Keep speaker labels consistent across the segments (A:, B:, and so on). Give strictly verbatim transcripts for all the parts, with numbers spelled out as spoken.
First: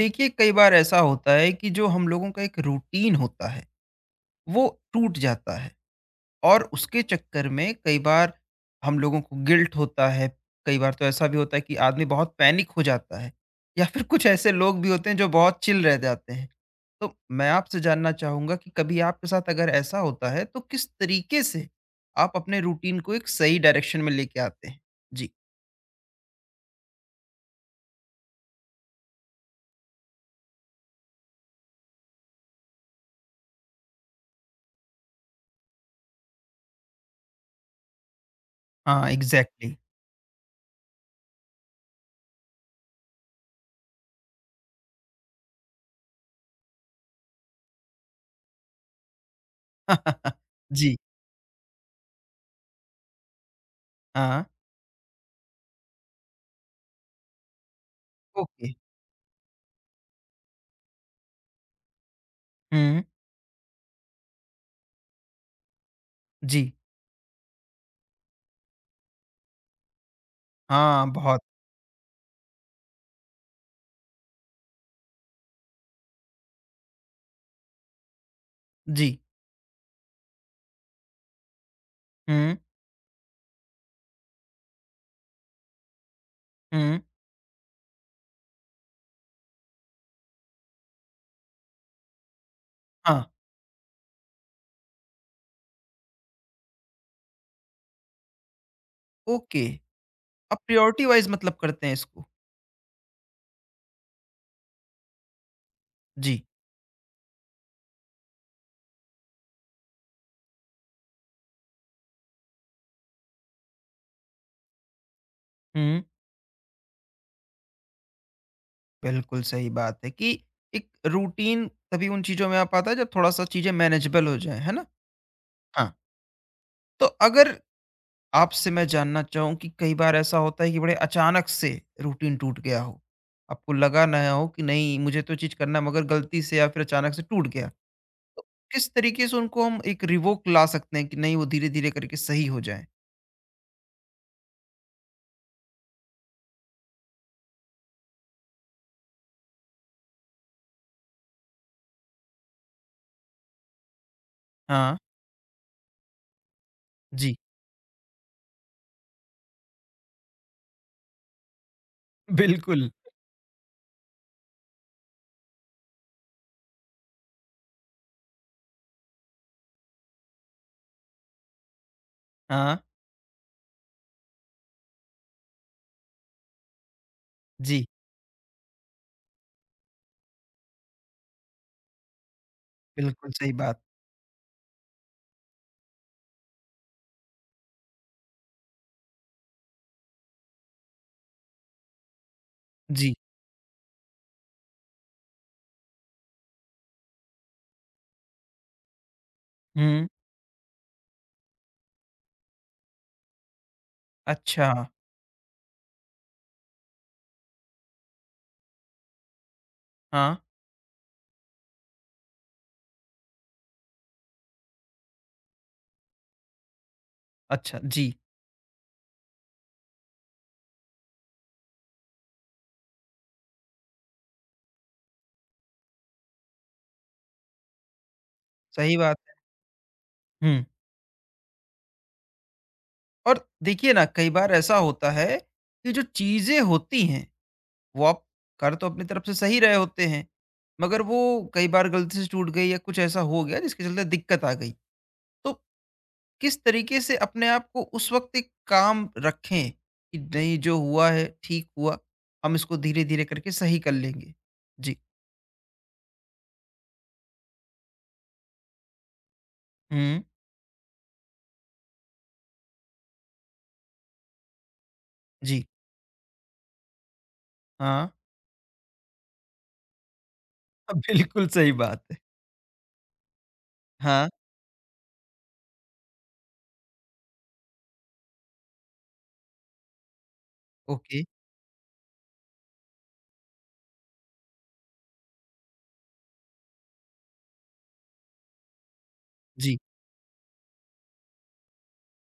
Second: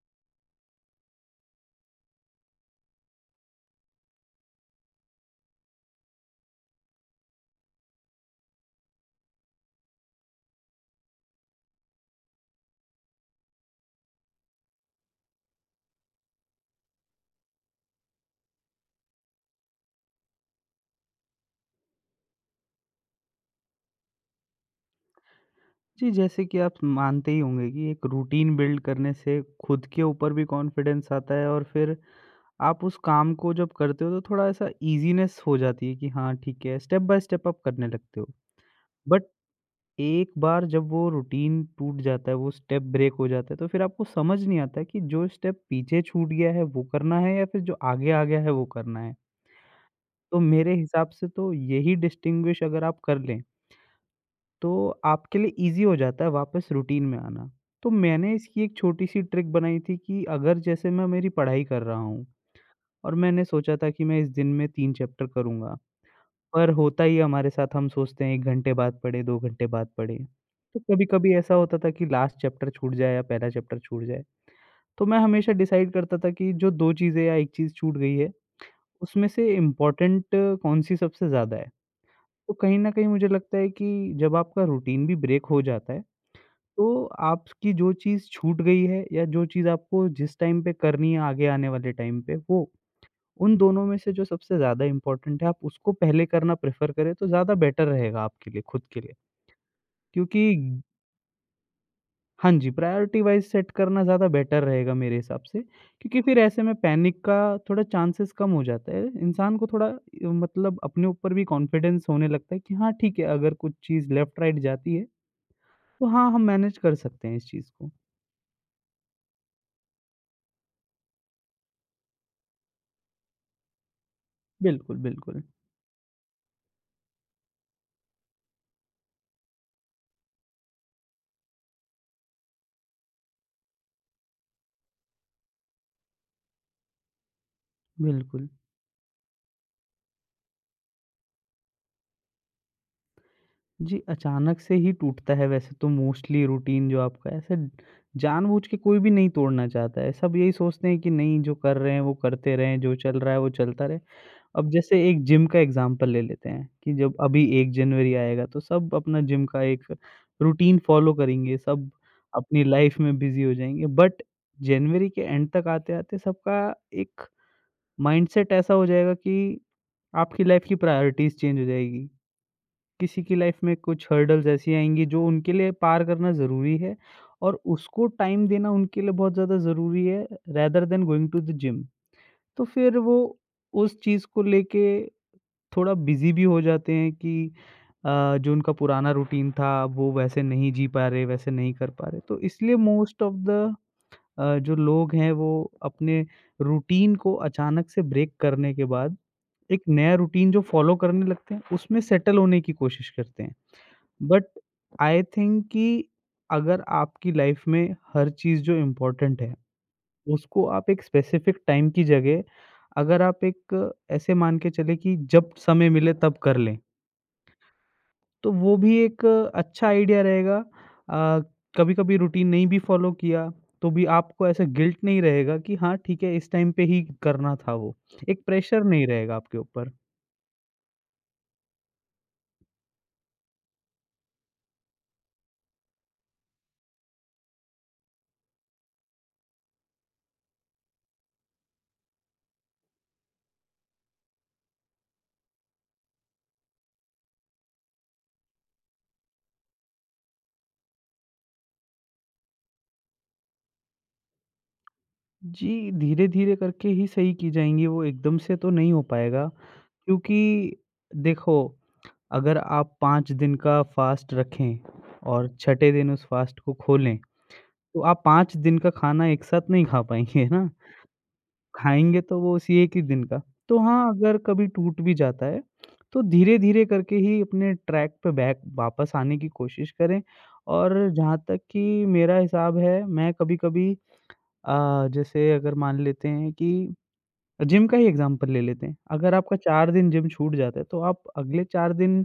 A: देखिए कई बार ऐसा होता है कि जो हम लोगों का एक रूटीन होता है वो टूट जाता है, और उसके चक्कर में कई बार हम लोगों को गिल्ट होता है। कई बार तो ऐसा भी होता है कि आदमी बहुत पैनिक हो जाता है या फिर कुछ ऐसे लोग भी होते हैं जो बहुत चिल रह जाते हैं। तो मैं आपसे जानना चाहूंगा कि कभी आपके साथ अगर ऐसा होता है तो किस तरीके से आप अपने रूटीन को एक सही डायरेक्शन में लेके आते हैं। जी।
B: जी, जैसे कि आप मानते ही होंगे कि एक रूटीन बिल्ड करने से खुद के ऊपर भी कॉन्फिडेंस आता है और फिर आप उस काम को जब करते हो तो थोड़ा ऐसा ईज़ीनेस हो जाती है कि हाँ, ठीक है, स्टेप बाय स्टेप आप करने लगते हो।
A: हाँ,
B: बट
A: एग्जैक्टली।
B: एक बार जब वो रूटीन टूट जाता है, वो स्टेप ब्रेक हो जाता है, तो फिर आपको समझ नहीं आता कि जो स्टेप पीछे छूट गया है वो करना है या फिर जो आगे आ गया है वो करना है। तो मेरे
A: जी।
B: हिसाब से तो यही डिस्टिंग्विश अगर आप कर लें
A: हाँ।
B: तो आपके लिए ईज़ी हो जाता है वापस रूटीन में आना। तो मैंने इसकी
A: ओके।
B: एक छोटी-सी ट्रिक बनाई थी कि अगर जैसे मैं मेरी पढ़ाई कर रहा हूँ
A: हम्म।
B: और मैंने सोचा था कि मैं इस दिन में तीन चैप्टर करूँगा, पर
A: जी।
B: होता ही है हमारे साथ हम सोचते हैं एक घंटे बाद पढ़ें, दो घंटे बाद पढ़ें। तो
A: हाँ,
B: कभी-कभी
A: बहुत।
B: ऐसा होता था कि लास्ट चैप्टर छूट जाए या पहला चैप्टर छूट जाए। तो मैं हमेशा डिसाइड करता था कि जो दो चीज़ें या एक चीज़ छूट गई है,
A: जी।
B: उसमें से इम्पोर्टेंट कौन-सी सबसे ज़्यादा है। तो
A: हुँ।
B: कहीं न कहीं मुझे लगता है कि जब आपका रूटीन भी ब्रेक हो जाता है
A: हुँ।
B: तो आपकी जो चीज़ छूट गई है या जो चीज़ आपको जिस टाइम पे करनी है आगे आने वाले टाइम पे वो,
A: हाँ।
B: उन दोनों में से जो सबसे ज़्यादा इम्पोर्टेंट है आप उसको पहले करना प्रेफ़र करें तो ज़्यादा बेटर रहेगा आपके लिए, खुद के लिए।
A: ओके।
B: क्योंकि
A: आप प्रायोरिटी वाइज़ मतलब करते हैं इसको।
B: हाँ जी, प्रायोरिटी वाइज़ सेट करना ज़्यादा बेटर रहेगा मेरे हिसाब से, क्योंकि फिर
A: जी।
B: ऐसे में पैनिक का थोड़ा चांसेस कम हो जाता है। इंसान को थोड़ा अ, मतलब अपने ऊपर भी कॉन्फिडेंस होने लगता है कि हाँ, ठीक है अगर कुछ चीज़ लेफ़्ट राइट जाती है,
A: हुँ।
B: तो हाँ, हम मैनेज कर सकते हैं इस चीज़ को।
A: बिल्कुल सही बात है कि एक रूटीन तभी उन चीज़ों में आ पाता है जब थोड़ा-सा चीज़ें मैनेजेबल हो जाएँ, है ना?
B: बिल्कुल, बिल्कुल।
A: हाँ। तो अगर आपसे मैं जानना चाहूँ कि कई बार ऐसा होता है कि बड़े अचानक से रूटीन टूट गया हो, आपको लगा ना हो कि नहीं मुझे तो चीज़ करना है मगर गलती से या फिर अचानक से टूट गया, तो
B: बिल्कुल।
A: किस तरीके से उनको हम एक रिवोक ला सकते हैं कि नहीं वो धीरे-धीरे करके सही हो जाएँ?
B: जी, अचानक से ही टूटता है वैसे तो मोस्टली रूटीन जो आपका ऐसे जानबूझ के कोई भी नहीं तोड़ना चाहता है। सब यही सोचते हैं कि नहीं जो कर रहे हैं वो करते रहें, जो चल रहा है वो चलता रहे। अब
A: हाँ।
B: जैसे एक जिम का एग्ज़ाम्पल ले लेते हैं कि जब
A: जी।
B: अभी एक जनवरी आएगा तो सब अपना जिम का एक रूटीन फ़ॉलो करेंगे, सब अपनी
A: बिल्कुल।
B: लाइफ़ में बिज़ी हो जाएँगे। बट जनवरी के एंड तक आते-आते सबका एक माइंडसेट ऐसा हो जाएगा कि आपकी लाइफ़ की प्रायोरिटीज़ चेंज हो जाएगी।
A: हाँ।
B: किसी की लाइफ में कुछ हर्डल्स ऐसी आएँगी जो उनके लिए पार करना ज़रूरी है और
A: जी,
B: उसको टाइम देना उनके लिए बहुत ज़्यादा ज़रूरी है rather than going to the gym. तो फिर वो
A: बिल्कुल सही बात।
B: उस चीज़ को लेके थोड़ा बिज़ी भी हो जाते हैं कि अ, जो उनका पुराना रूटीन था वो वैसे नहीं जी पा रहे, वैसे नहीं कर पा रहे। तो इसलिए
A: जी।
B: मोस्ट ऑफ द अ, जो लोग हैं वो अपने रूटीन को अचानक से ब्रेक करने के बाद एक
A: हुँ।
B: नया रूटीन जो फॉलो करने लगते हैं उसमें सेटल होने की कोशिश करते हैं। बट
A: अच्छा।
B: आई थिंक कि अगर आपकी लाइफ में हर चीज़ जो इम्पोर्टेंट है,
A: हाँ।
B: उसको आप एक स्पेसिफिक टाइम की जगह अगर आप एक ऐसे मान के चलें कि जब समय मिले तब कर लें,
A: अच्छा। जी।
B: तो वो भी एक अच्छा आइडिया रहेगा। अ, कभी-कभी रूटीन नहीं भी फॉलो किया, तो भी आपको ऐसा गिल्ट नहीं रहेगा कि हाँ, ठीक है इस टाइम पे ही करना था वो। एक प्रेशर
A: सही
B: नहीं
A: बात है।
B: रहेगा आपके ऊपर।
A: हुँ। और देखिए ना कई बार ऐसा होता है कि जो चीज़ें होती हैं, वो आप कर तो अपनी तरफ से सही रहे होते हैं, मगर वो कई बार गलती से छूट गई या कुछ ऐसा हो गया जिसके चलते दिक्कत आ गई। तो किस तरीके से अपने आप को उस वक़्त एक काम रखें कि नहीं जो हुआ है ठीक हुआ, हम इसको धीरे-धीरे करके सही कर लेंगे? जी।
B: जी, धीरे-धीरे करके ही सही की जाएँगी वो एकदम से तो नहीं हो पाएगा।
A: हुँ।
B: क्योंकि देखो, अगर आप पाँच दिन का फ़ास्ट रखें और
A: जी।
B: छठे दिन उस फ़ास्ट को खोलें, तो
A: हाँ।
B: आप पाँच दिन का खाना एक साथ नहीं खा पाएँगे, है ना?
A: बिल्कुल सही बात है।
B: खाएँगे तो वो उसी एक ही दिन का। तो हाँ,
A: हाँ।
B: अगर कभी टूट भी जाता है, तो धीरे-धीरे करके ही अपने ट्रैक पे बैक वापस आने की कोशिश करें और
A: ओके।
B: जहाँ तक कि मेरा हिसाब है, मैं कभी-कभी अ, जैसे अगर मान लेते हैं कि जिम का ही एग्ज़ाम्पल ले लेते हैं। अगर आपका
A: जी।
B: चार दिन जिम छूट जाता है, तो आप अगले चार दिन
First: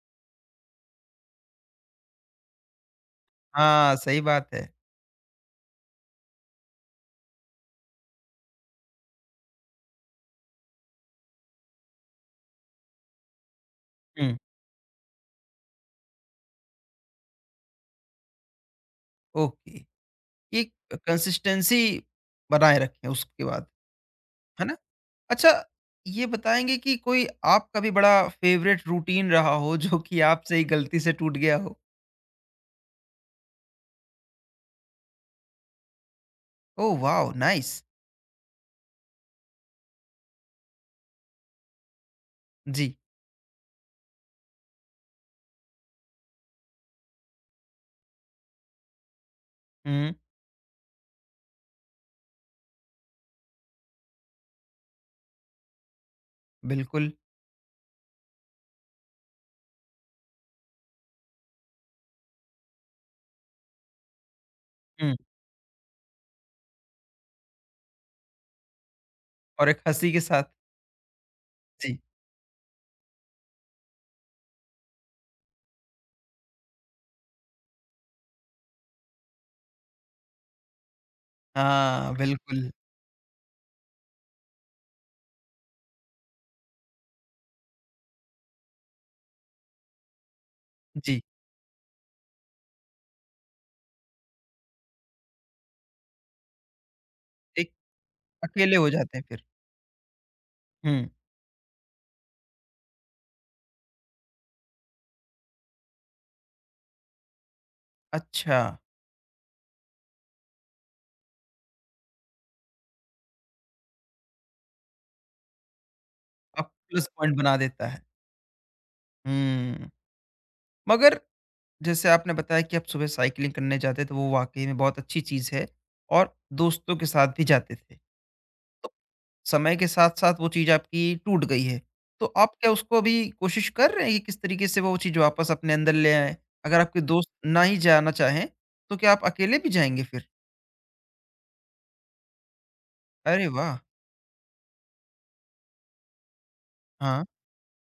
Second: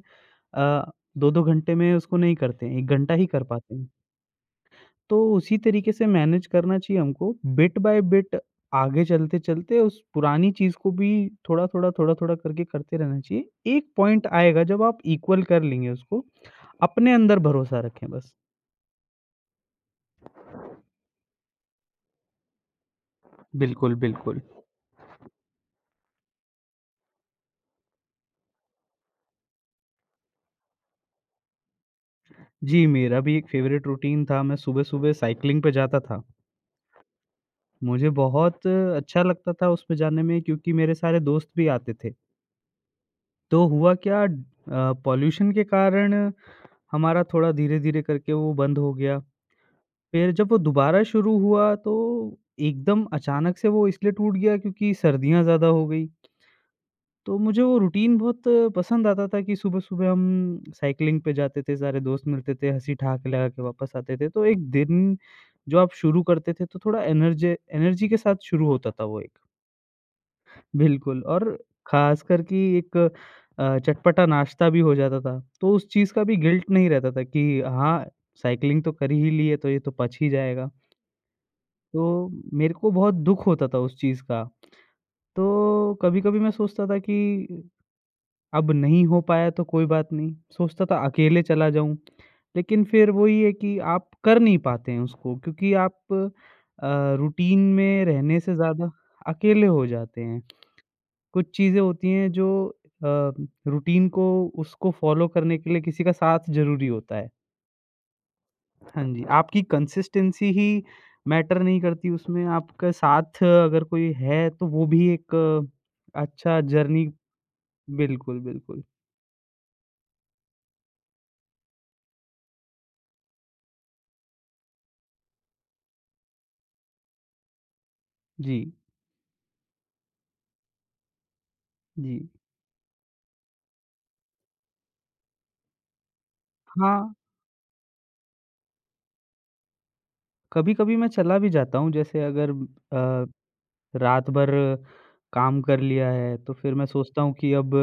B: अ, दो दो घंटे में उसको नहीं करते हैं, एक घंटा ही कर पाते हैं।
A: हाँ, सही बात है।
B: तो उसी तरीके से मैनेज करना चाहिए हमको, बिट बाय बिट आगे चलते-चलते उस पुरानी चीज़ को भी थोड़ा-थोड़ा, थोड़ा-थोड़ा करके करते रहना चाहिए। एक पॉइंट
A: हुँ।
B: आएगा जब आप इक्वल कर लेंगे उसको, अपने अंदर भरोसा रखें बस।
A: ओके। एक कंसिस्टेंसी बनाए रखें उसके बाद,
B: बिल्कुल, बिल्कुल।
A: है ना? अच्छा, ये बताएँगे कि कोई आपका भी बड़ा फ़ेवरेट रूटीन रहा हो जो कि आपसे ही गलती से टूट गया हो?
B: जी, मेरा भी एक फ़ेवरेट रूटीन था, मैं सुबह-सुबह साइक्लिंग पे जाता था।
A: Oh wow! नाइस।
B: मुझे बहुत अच्छा लगता था उसमें जाने में क्योंकि मेरे सारे दोस्त भी आते थे।
A: जी।
B: तो हुआ क्या अ, पॉल्यूशन के कारण हमारा थोड़ा धीरे-धीरे करके वो बंद हो गया।
A: हुँ।
B: फिर जब वो दोबारा शुरू हुआ तो एकदम अचानक से वो इसलिए टूट गया क्योंकि सर्दियाँ ज़्यादा हो गई।
A: बिल्कुल।
B: तो मुझे वो रूटीन बहुत पसंद आता था कि सुबह-सुबह हम साइक्लिंग पे जाते थे, सारे दोस्त मिलते थे, हँसी ठहाके लगा के वापस आते थे। तो एक
A: हुँ।
B: दिन जो आप शुरू करते थे तो थोड़ा एनर्जे एनर्जी के साथ शुरू होता था वो एक।
A: और एक हँसी के साथ।
B: बिल्कुल और
A: जी।
B: ख़ासकर कि एक अ, चटपटा नाश्ता भी हो जाता था, तो उस चीज़ का भी गिल्ट नहीं रहता था कि हाँ, साइक्लिंग तो कर ही ली है, तो ये तो पच ही जाएगा।
A: हाँ,
B: तो
A: बिल्कुल।
B: मेरे को बहुत दुःख होता था उस चीज़ का। तो कभी-कभी मैं सोचता था कि अब नहीं हो पाया तो कोई बात नहीं, सोचता था
A: जी।
B: अकेले चला जाऊँ। लेकिन फिर वही है कि आप कर नहीं पाते हैं उसको क्योंकि आप अ, रूटीन
A: एक
B: में रहने से
A: अकेले हो
B: ज़्यादा
A: जाते हैं फिर।
B: अकेले हो जाते हैं।
A: हुँ।
B: कुछ चीज़ें होती हैं जो अ, रूटीन को उसको फ़ॉलो करने के लिए किसी का साथ ज़रूरी होता है।
A: अच्छा।
B: हाँ जी, आपकी कंसिस्टेंसी ही मैटर नहीं करती उसमें, आपका साथ अगर कोई है तो वो भी एक अ, अच्छा
A: अब
B: जर्नी
A: प्लस पॉइंट बना देता है।
B: बिल्कुल, बिल्कुल।
A: हुँ। मगर जैसे आपने बताया कि आप सुबह साइकिलिंग करने जाते थे, वो वाक़ई में बहुत अच्छी चीज़ है और दोस्तों के साथ भी जाते थे।
B: जी,
A: तो समय के साथ-साथ वो चीज़ आपकी टूट गई है।
B: जी।
A: तो आप क्या उसको अभी कोशिश कर रहे हैं कि किस तरीके से वो चीज़ वापस अपने अंदर ले आएँ? अगर आपके
B: हाँ,
A: दोस्त ना ही जाना चाहें, तो क्या आप अकेले भी जाएँगे फिर?
B: कभी-कभी मैं चला भी जाता हूँ जैसे अगर अ,
A: अरे वाह!
B: रात भर काम कर लिया है तो फिर मैं सोचता
A: हाँ।
B: हूँ कि अब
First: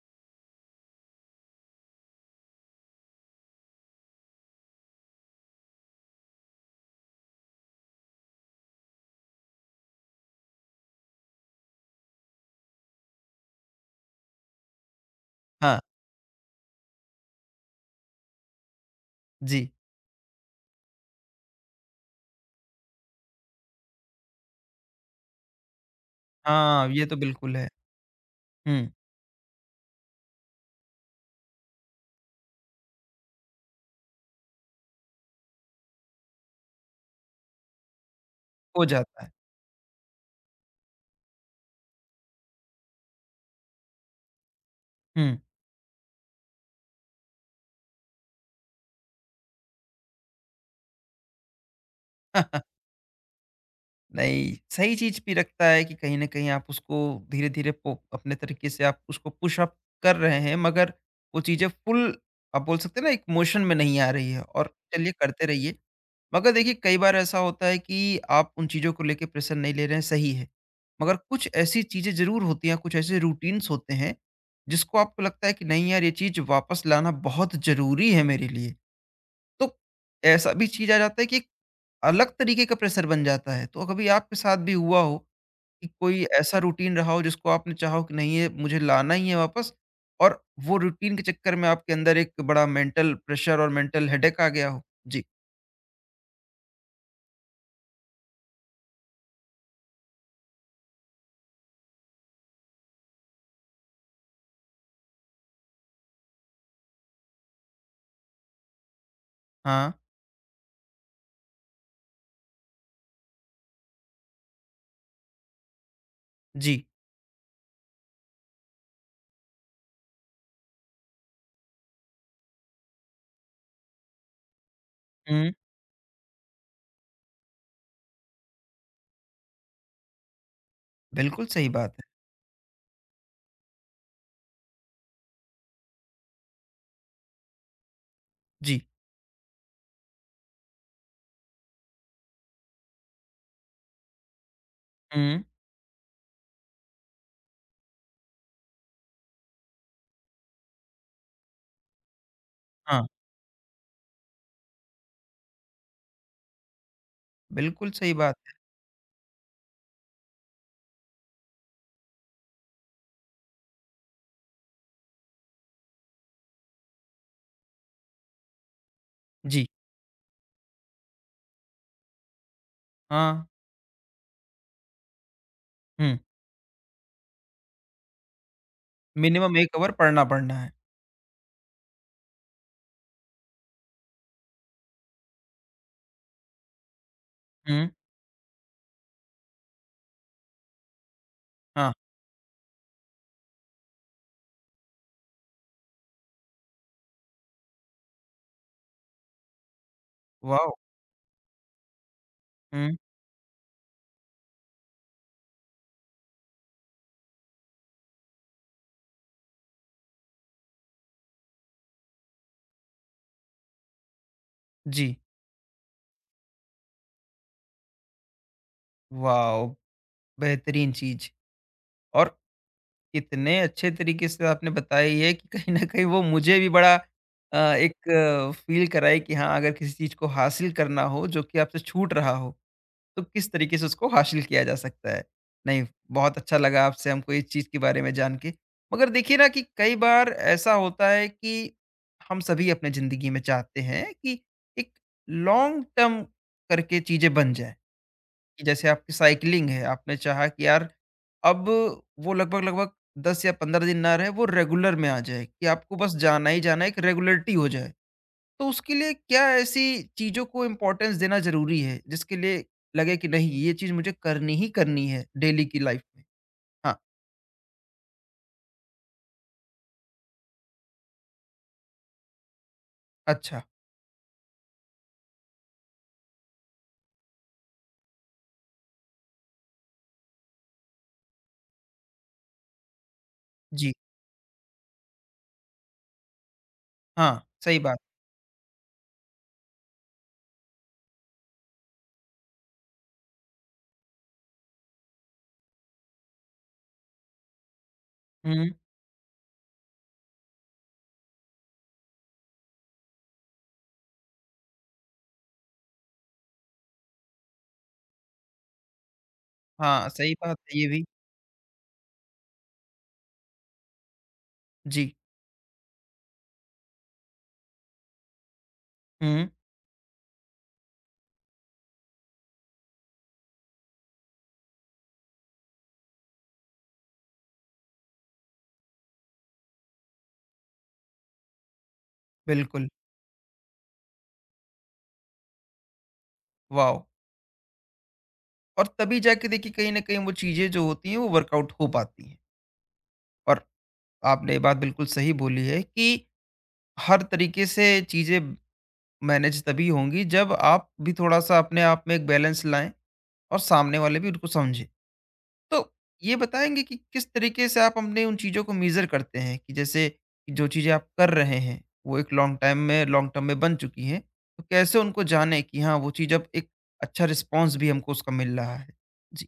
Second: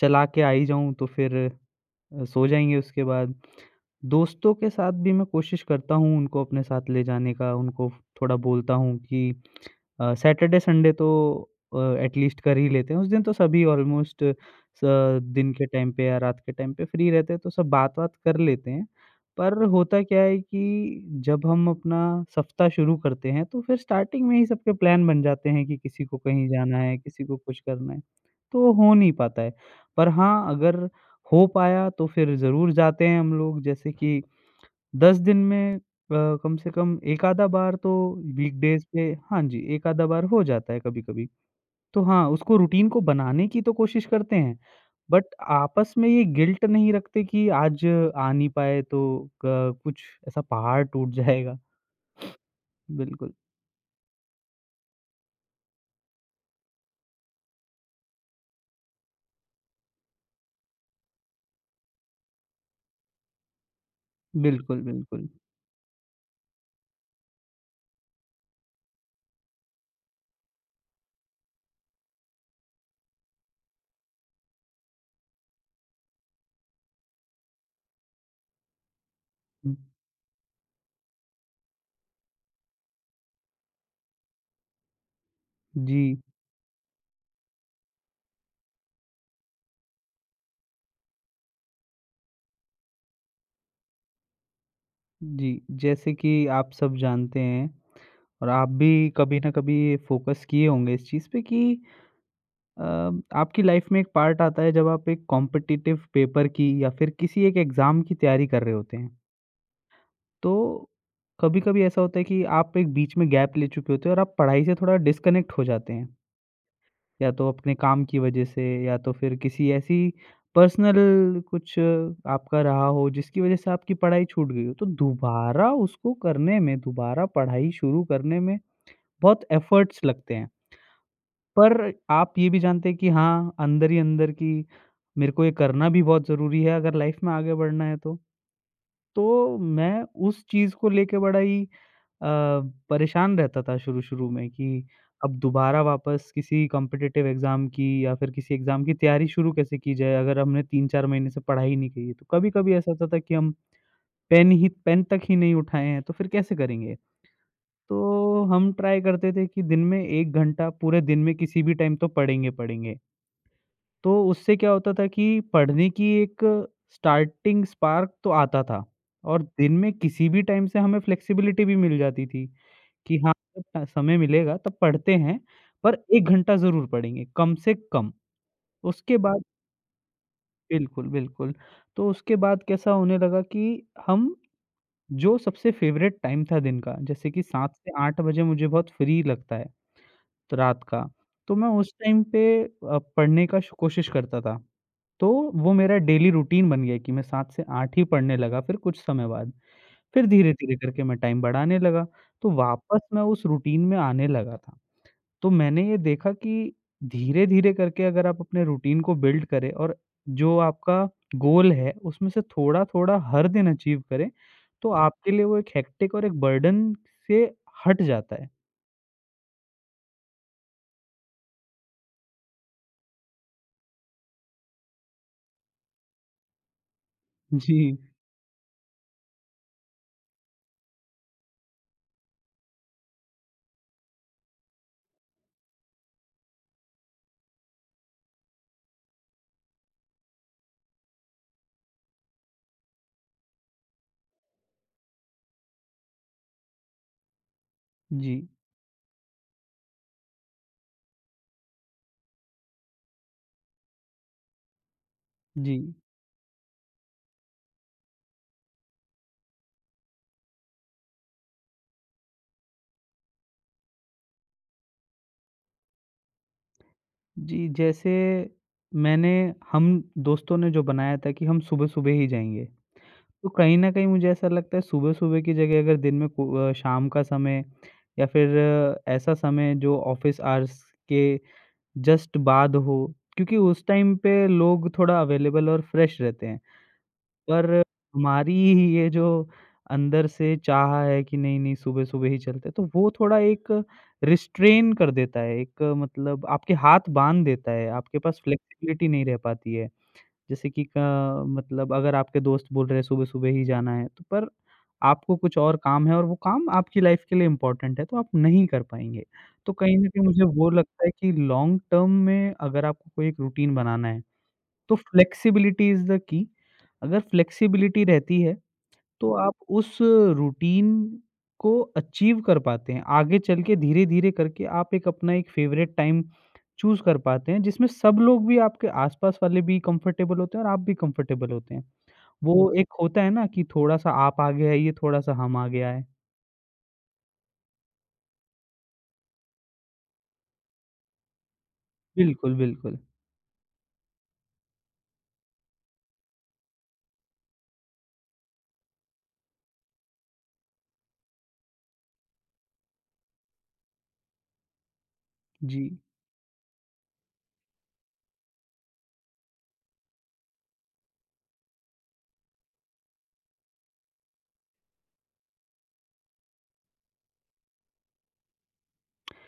B: चला के आ ही जाऊँ तो फिर अ, सो जाएँगे उसके बाद। दोस्तों के साथ भी मैं कोशिश करता हूँ उनको अपने साथ ले जाने का, उनको थोड़ा बोलता हूँ कि अ, सैटरडे संडे तो अ, एटलीस्ट कर ही लेते हैं। उस दिन तो सभी ऑलमोस्ट स दिन के
A: हाँ।
B: टाइम पे या रात के टाइम पे फ्री रहते हैं, तो सब बात-वात कर लेते हैं। पर
A: जी।
B: होता क्या है कि जब हम अपना सप्ताह शुरू करते हैं, तो फिर स्टार्टिंग में ही सबके प्लान बन जाते हैं कि किसी को कहीं जाना
A: हाँ,
B: है,
A: ये तो
B: किसी को
A: बिल्कुल
B: कुछ
A: है।
B: करना है, तो वो
A: हुँ।
B: हो नहीं पाता है। पर हाँ, अगर हो पाया तो फिर ज़रूर जाते हैं हम लोग जैसे कि दस दिन में अ, कम से कम एक आधा बार तो
A: हो
B: वीकडेज़ पे
A: जाता है।
B: हाँ जी, एक आधा बार हो जाता है कभी-कभी। तो हाँ, उसको रूटीन को बनाने की तो कोशिश करते हैं, बट
A: हुँ।
B: आपस में ये गिल्ट नहीं रखते कि आज आ नहीं पाए तो क कुछ ऐसा पहाड़ टूट जाएगा। बिल्कुल,
A: नहीं, सही चीज़ भी रखता है कि कहीं न कहीं आप उसको धीरे-धीरे पो अपने तरीके से आप उसको पुश अप कर रहे हैं, मगर वो चीज़ें फुल आप बोल सकते हैं ना एक मोशन में नहीं आ रही है, और
B: बिल्कुल,
A: चलिए
B: बिल्कुल।
A: करते रहिए। मगर देखिए कई बार ऐसा होता है कि आप उन चीज़ों को लेके प्रेशर नहीं ले रहे हैं, सही है। मगर कुछ ऐसी चीज़ें ज़रूर होती हैं, कुछ ऐसे रूटीन्स होते हैं, जिसको आपको लगता है कि नहीं यार ये चीज़ वापस लाना बहुत ज़रूरी है मेरे लिए।
B: हुँ,
A: तो ऐसा भी चीज़ आ जाता है कि अलग तरीके का प्रेशर बन जाता है। तो कभी आपके साथ भी हुआ हो कि
B: जी,
A: कोई ऐसा रूटीन रहा हो जिसको आपने चाहा हो कि नहीं ये मुझे लाना ही है वापस, और वो रूटीन के चक्कर में आपके अंदर एक बड़ा मेंटल प्रेशर और मेंटल हेडेक आ गया हो? जी।
B: जी। जैसे कि आप सब जानते हैं और आप भी कभी न कभी फोकस किए होंगे इस चीज़ पे कि अ, आपकी लाइफ में एक पार्ट आता है जब आप एक कॉम्पिटिटिव पेपर की या फिर किसी एक एग्ज़ाम की तैयारी कर रहे होते हैं।
A: हाँ।
B: तो कभी-कभी ऐसा होता है कि आप एक बीच में गैप ले चुके होते हैं और आप पढ़ाई से थोड़ा डिस्कनेक्ट हो जाते हैं।
A: जी।
B: या तो अपने काम की वजह से या तो फिर किसी ऐसी पर्सनल कुछ आपका रहा हो जिसकी वजह से आपकी पढ़ाई छूट गई हो। तो
A: हुँ।
B: दोबारा उसको करने में, दोबारा पढ़ाई शुरू करने में बहुत एफ़र्ट्स लगते हैं।
A: बिल्कुल सही
B: पर
A: बात है।
B: आप ये भी जानते हैं कि हाँ, अंदर ही अंदर कि मेरे को ये करना भी बहुत ज़रूरी है अगर लाइफ़ में आगे बढ़ना है तो।
A: जी।
B: तो मैं उस चीज़ को लेके बड़ा ही अ, परेशान रहता था शुरू-शुरू में कि अब
A: हुँ।
B: दोबारा वापस किसी कॉम्पिटिटिव एग्ज़ाम की या फिर किसी एग्ज़ाम की तैयारी शुरू कैसे की जाए अगर हमने तीन चार महीने से पढ़ाई नहीं की है। तो कभी-कभी ऐसा
A: हाँ।
B: होता था कि हम पेन ही पेन तक ही नहीं उठाए हैं तो फिर कैसे करेंगे?
A: बिल्कुल सही
B: तो
A: बात
B: हम ट्राई करते थे कि दिन में एक घंटा पूरे दिन में किसी भी टाइम तो पढ़ेंगे, पढ़ेंगे। तो उससे क्या होता था कि पढ़ने की एक स्टार्टिंग स्पार्क तो आता था और
A: है। जी।
B: दिन में किसी भी टाइम से हमें फ्लेक्सिबिलिटी भी मिल जाती थी कि हाँ,
A: हाँ।
B: जब समय मिलेगा तब पढ़ते हैं, पर
A: हुँ।
B: एक घंटा ज़रूर पढ़ेंगे, कम से कम। उसके बाद
A: मिनिमम एक आवर पढ़ना पढ़ना है।
B: बिल्कुल, बिल्कुल। तो उसके बाद कैसा होने लगा कि हम जो सबसे फ़ेवरेट टाइम था दिन का, जैसे कि सात
A: हुँ।
B: से आठ बजे मुझे बहुत फ्री लगता है, तो रात का, तो मैं
A: हाँ।
B: उस टाइम पे अ, पढ़ने का श कोशिश करता था। तो वो मेरा डेली रूटीन बन गया कि मैं सात से आठ ही पढ़ने लगा फिर कुछ समय बाद। फिर
A: वॉव!
B: धीरे-धीरे करके मैं टाइम बढ़ाने लगा, तो
A: हुँ।
B: वापस मैं उस रूटीन में आने लगा था। तो मैंने ये देखा कि धीरे-धीरे करके अगर आप अपने रूटीन को बिल्ड करें और जो आपका गोल है, उसमें से थोड़ा-थोड़ा हर दिन अचीव करें, तो
A: जी।
B: आपके लिए वो एक हेक्टिक और एक बर्डन से हट जाता है।
A: वॉव! बेहतरीन चीज़। और इतने अच्छे तरीके से आपने बताई है कि कहीं न कहीं वो मुझे भी बड़ा अ,
B: जी,
A: एक फ़ील कराई कि हाँ, अगर किसी चीज़ को हासिल करना हो जो कि आपसे छूट रहा हो, तो किस तरीके से उसको हासिल किया जा सकता है। नहीं, बहुत अच्छा लगा आपसे हमको इस चीज़ के बारे में जान के। मगर देखिए ना कि कई बार ऐसा होता है कि हम सभी अपने ज़िंदगी में चाहते हैं कि एक लॉन्ग टर्म करके चीज़ें बन जाएँ।
B: जी,
A: कि जैसे आपकी साइकिलिंग है, आपने चाहा कि यार अब वो लगभग-लगभग दस या पंद्रह दिन ना रहे, वो रेगुलर में आ जाए कि
B: जी।
A: आपको बस जाना ही जाना है, एक रेगुलरिटी हो जाए। तो उसके लिए क्या ऐसी चीज़ों को इम्पोर्टेंस देना ज़रूरी है, जिसके लिए लगे कि नहीं ये चीज़ मुझे करनी ही करनी है डेली की लाइफ में? हाँ।
B: जी, जैसे मैंने हम दोस्तों ने जो बनाया था कि हम सुबह-सुबह ही जाएँगे, तो
A: अच्छा।
B: कहीं न कहीं मुझे ऐसा लगता है सुबह-सुबह की जगह अगर दिन में को अ, शाम का समय या फिर अ, ऐसा समय जो ऑफ़िस आवर्स के जस्ट बाद हो, क्योंकि उस
A: जी।
B: टाइम पे लोग थोड़ा अवेलेबल और फ्रेश रहते हैं।
A: हाँ,
B: पर
A: सही बात।
B: हमारी ये जो अंदर से चाह है कि नहीं-नहीं सुबह-सुबह ही चलते हैं, तो वो थोड़ा एक रिस्ट्रेन कर देता है, एक मतलब आपके हाथ बाँध देता है, आपके पास
A: हुँ।
B: फ्लेक्सिबिलिटी नहीं रह पाती है। जैसे कि क मतलब अगर आपके दोस्त बोल रहे हैं सुबह-सुबह ही जाना है, तो पर आपको कुछ और काम है और वो काम आपकी लाइफ़ के लिए इम्पोर्टेंट है, तो आप नहीं कर पाएँगे। तो कहीं न
A: हाँ,
B: कहीं
A: सही
B: मुझे
A: बात
B: वो
A: है ये भी।
B: लगता है कि लॉन्ग टर्म में अगर आपको कोई एक रूटीन बनाना है, तो
A: जी।
B: Flexibility is the key. अगर फ्लेक्सिबिलिटी रहती है, तो
A: हुँ।
B: आप उस रूटीन को अचीव कर पाते हैं। आगे चल के धीरे-धीरे करके आप एक अपना एक फ़ेवरेट टाइम चूज़ कर पाते हैं, जिसमें सब लोग भी आपके आस-पास वाले भी कंफ़र्टेबल होते हैं और आप भी कंफ़र्टेबल होते हैं। वो
A: बिल्कुल।
B: एक होता है ना कि थोड़ा-सा आप आगे आइए, थोड़ा-सा हम आगे आएँ।
A: वाओ! और तभी जाके देखिए कहीं न कहीं वो चीज़ें जो होती हैं वो वर्कआउट हो पाती हैं।
B: बिल्कुल, बिल्कुल।
A: और आपने ये बात बिल्कुल सही बोली है कि हर तरीके से चीज़ें मैनेज तभी होंगी जब आप भी थोड़ा-सा अपने आप में एक बैलेंस लाएँ और सामने वाले भी उनको समझें।
B: जी।
A: तो ये बताएँगे कि किस तरीके से आप अपने उन चीज़ों को मेज़र करते हैं कि जैसे कि जो चीज़ें आप कर रहे हैं वो एक लॉन्ग टाइम में लॉन्ग टर्म में बन चुकी हैं, तो कैसे उनको जानें कि हाँ, वो चीज़ अब एक अच्छा रिस्पॉन्स भी हमको उसका मिल रहा है? जी।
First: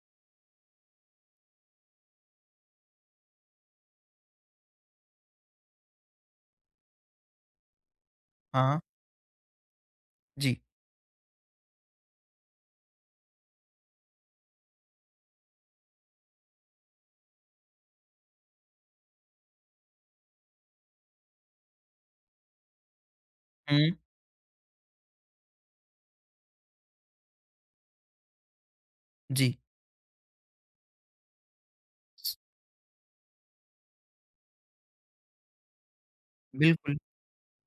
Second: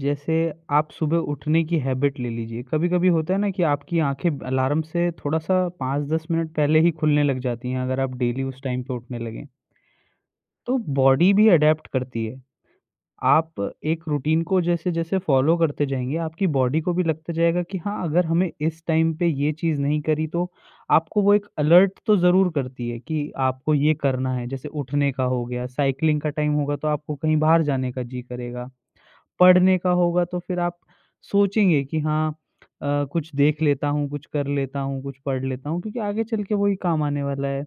B: जैसे आप सुबह उठने की हैबिट ले लीजिए। कभी-कभी होता है ना कि आपकी आँखें अलार्म से थोड़ा-सा पाँच दस मिनट पहले ही खुलने लग जाती हैं, अगर आप डेली उस
A: हाँ।
B: टाइम पे उठने लगें।
A: जी।
B: तो बॉडी भी अडैप्ट करती है। आप एक रूटीन को जैसे-जैसे फ़ॉलो करते जाएँगे, आपकी बॉडी को भी लगता जाएगा कि हाँ, अगर हमें इस टाइम पे ये चीज़ नहीं करी तो आपको वो एक अलर्ट तो ज़रूर करती है कि आपको
A: हुँ।
B: ये करना है। जैसे उठने का हो गया, साइक्लिंग का टाइम होगा तो आपको कहीं बाहर जाने का जी करेगा।
A: जी।
B: पढ़ने का होगा तो फिर आप सोचेंगे कि हाँ अ, कुछ देख लेता हूँ, कुछ कर लेता हूँ, कुछ पढ़ लेता हूँ क्योंकि आगे चल के वही
A: बिल्कुल।
B: काम आने वाला है।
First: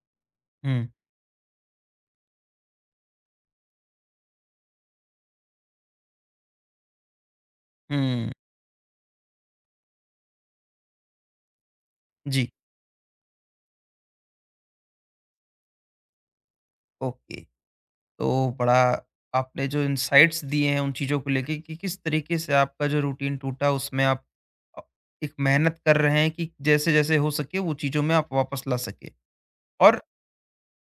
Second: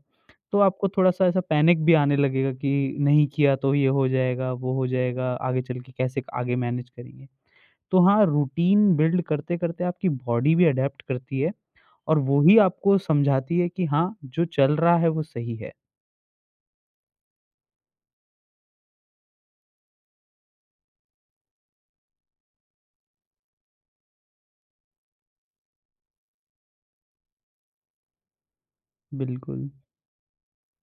B: तो
A: हुँ।
B: आपको थोड़ा-सा ऐसा पैनिक भी आने लगेगा कि नहीं किया तो ये हो जाएगा, वो हो जाएगा, आगे चल के कैसे आगे मैनेज करेंगे। तो हाँ,
A: हुँ।
B: रूटीन बिल्ड करते-करते आपकी बॉडी भी अडैप्ट करती है और वो
A: जी।
B: ही आपको समझाती है कि हाँ, जो चल रहा है वो सही है।
A: ओके। तो बड़ा आपने जो इनसाइट्स दिए हैं उन चीज़ों को लेके कि किस तरीके से आपका जो रूटीन टूटा उसमें आप अ, एक मेहनत कर रहे हैं कि जैसे-जैसे हो सके वो चीज़ों में आप वापस ला सके।
B: बिल्कुल।
A: और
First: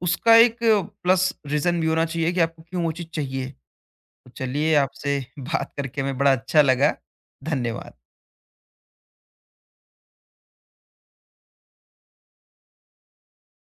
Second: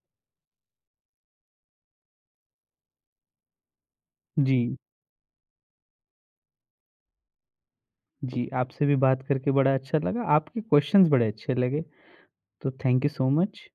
A: उसका एक प्लस रीज़न भी होना चाहिए कि आपको क्यों वो चीज़ चाहिए। तो
B: जी,
A: चलिए आपसे बात करके हमें बड़ा अच्छा लगा। धन्यवाद।
B: जी, आपसे भी बात करके बड़ा अच्छा लगा। आपके क्वेश्चन्स बड़े अच्छे लगे। So thank you so much.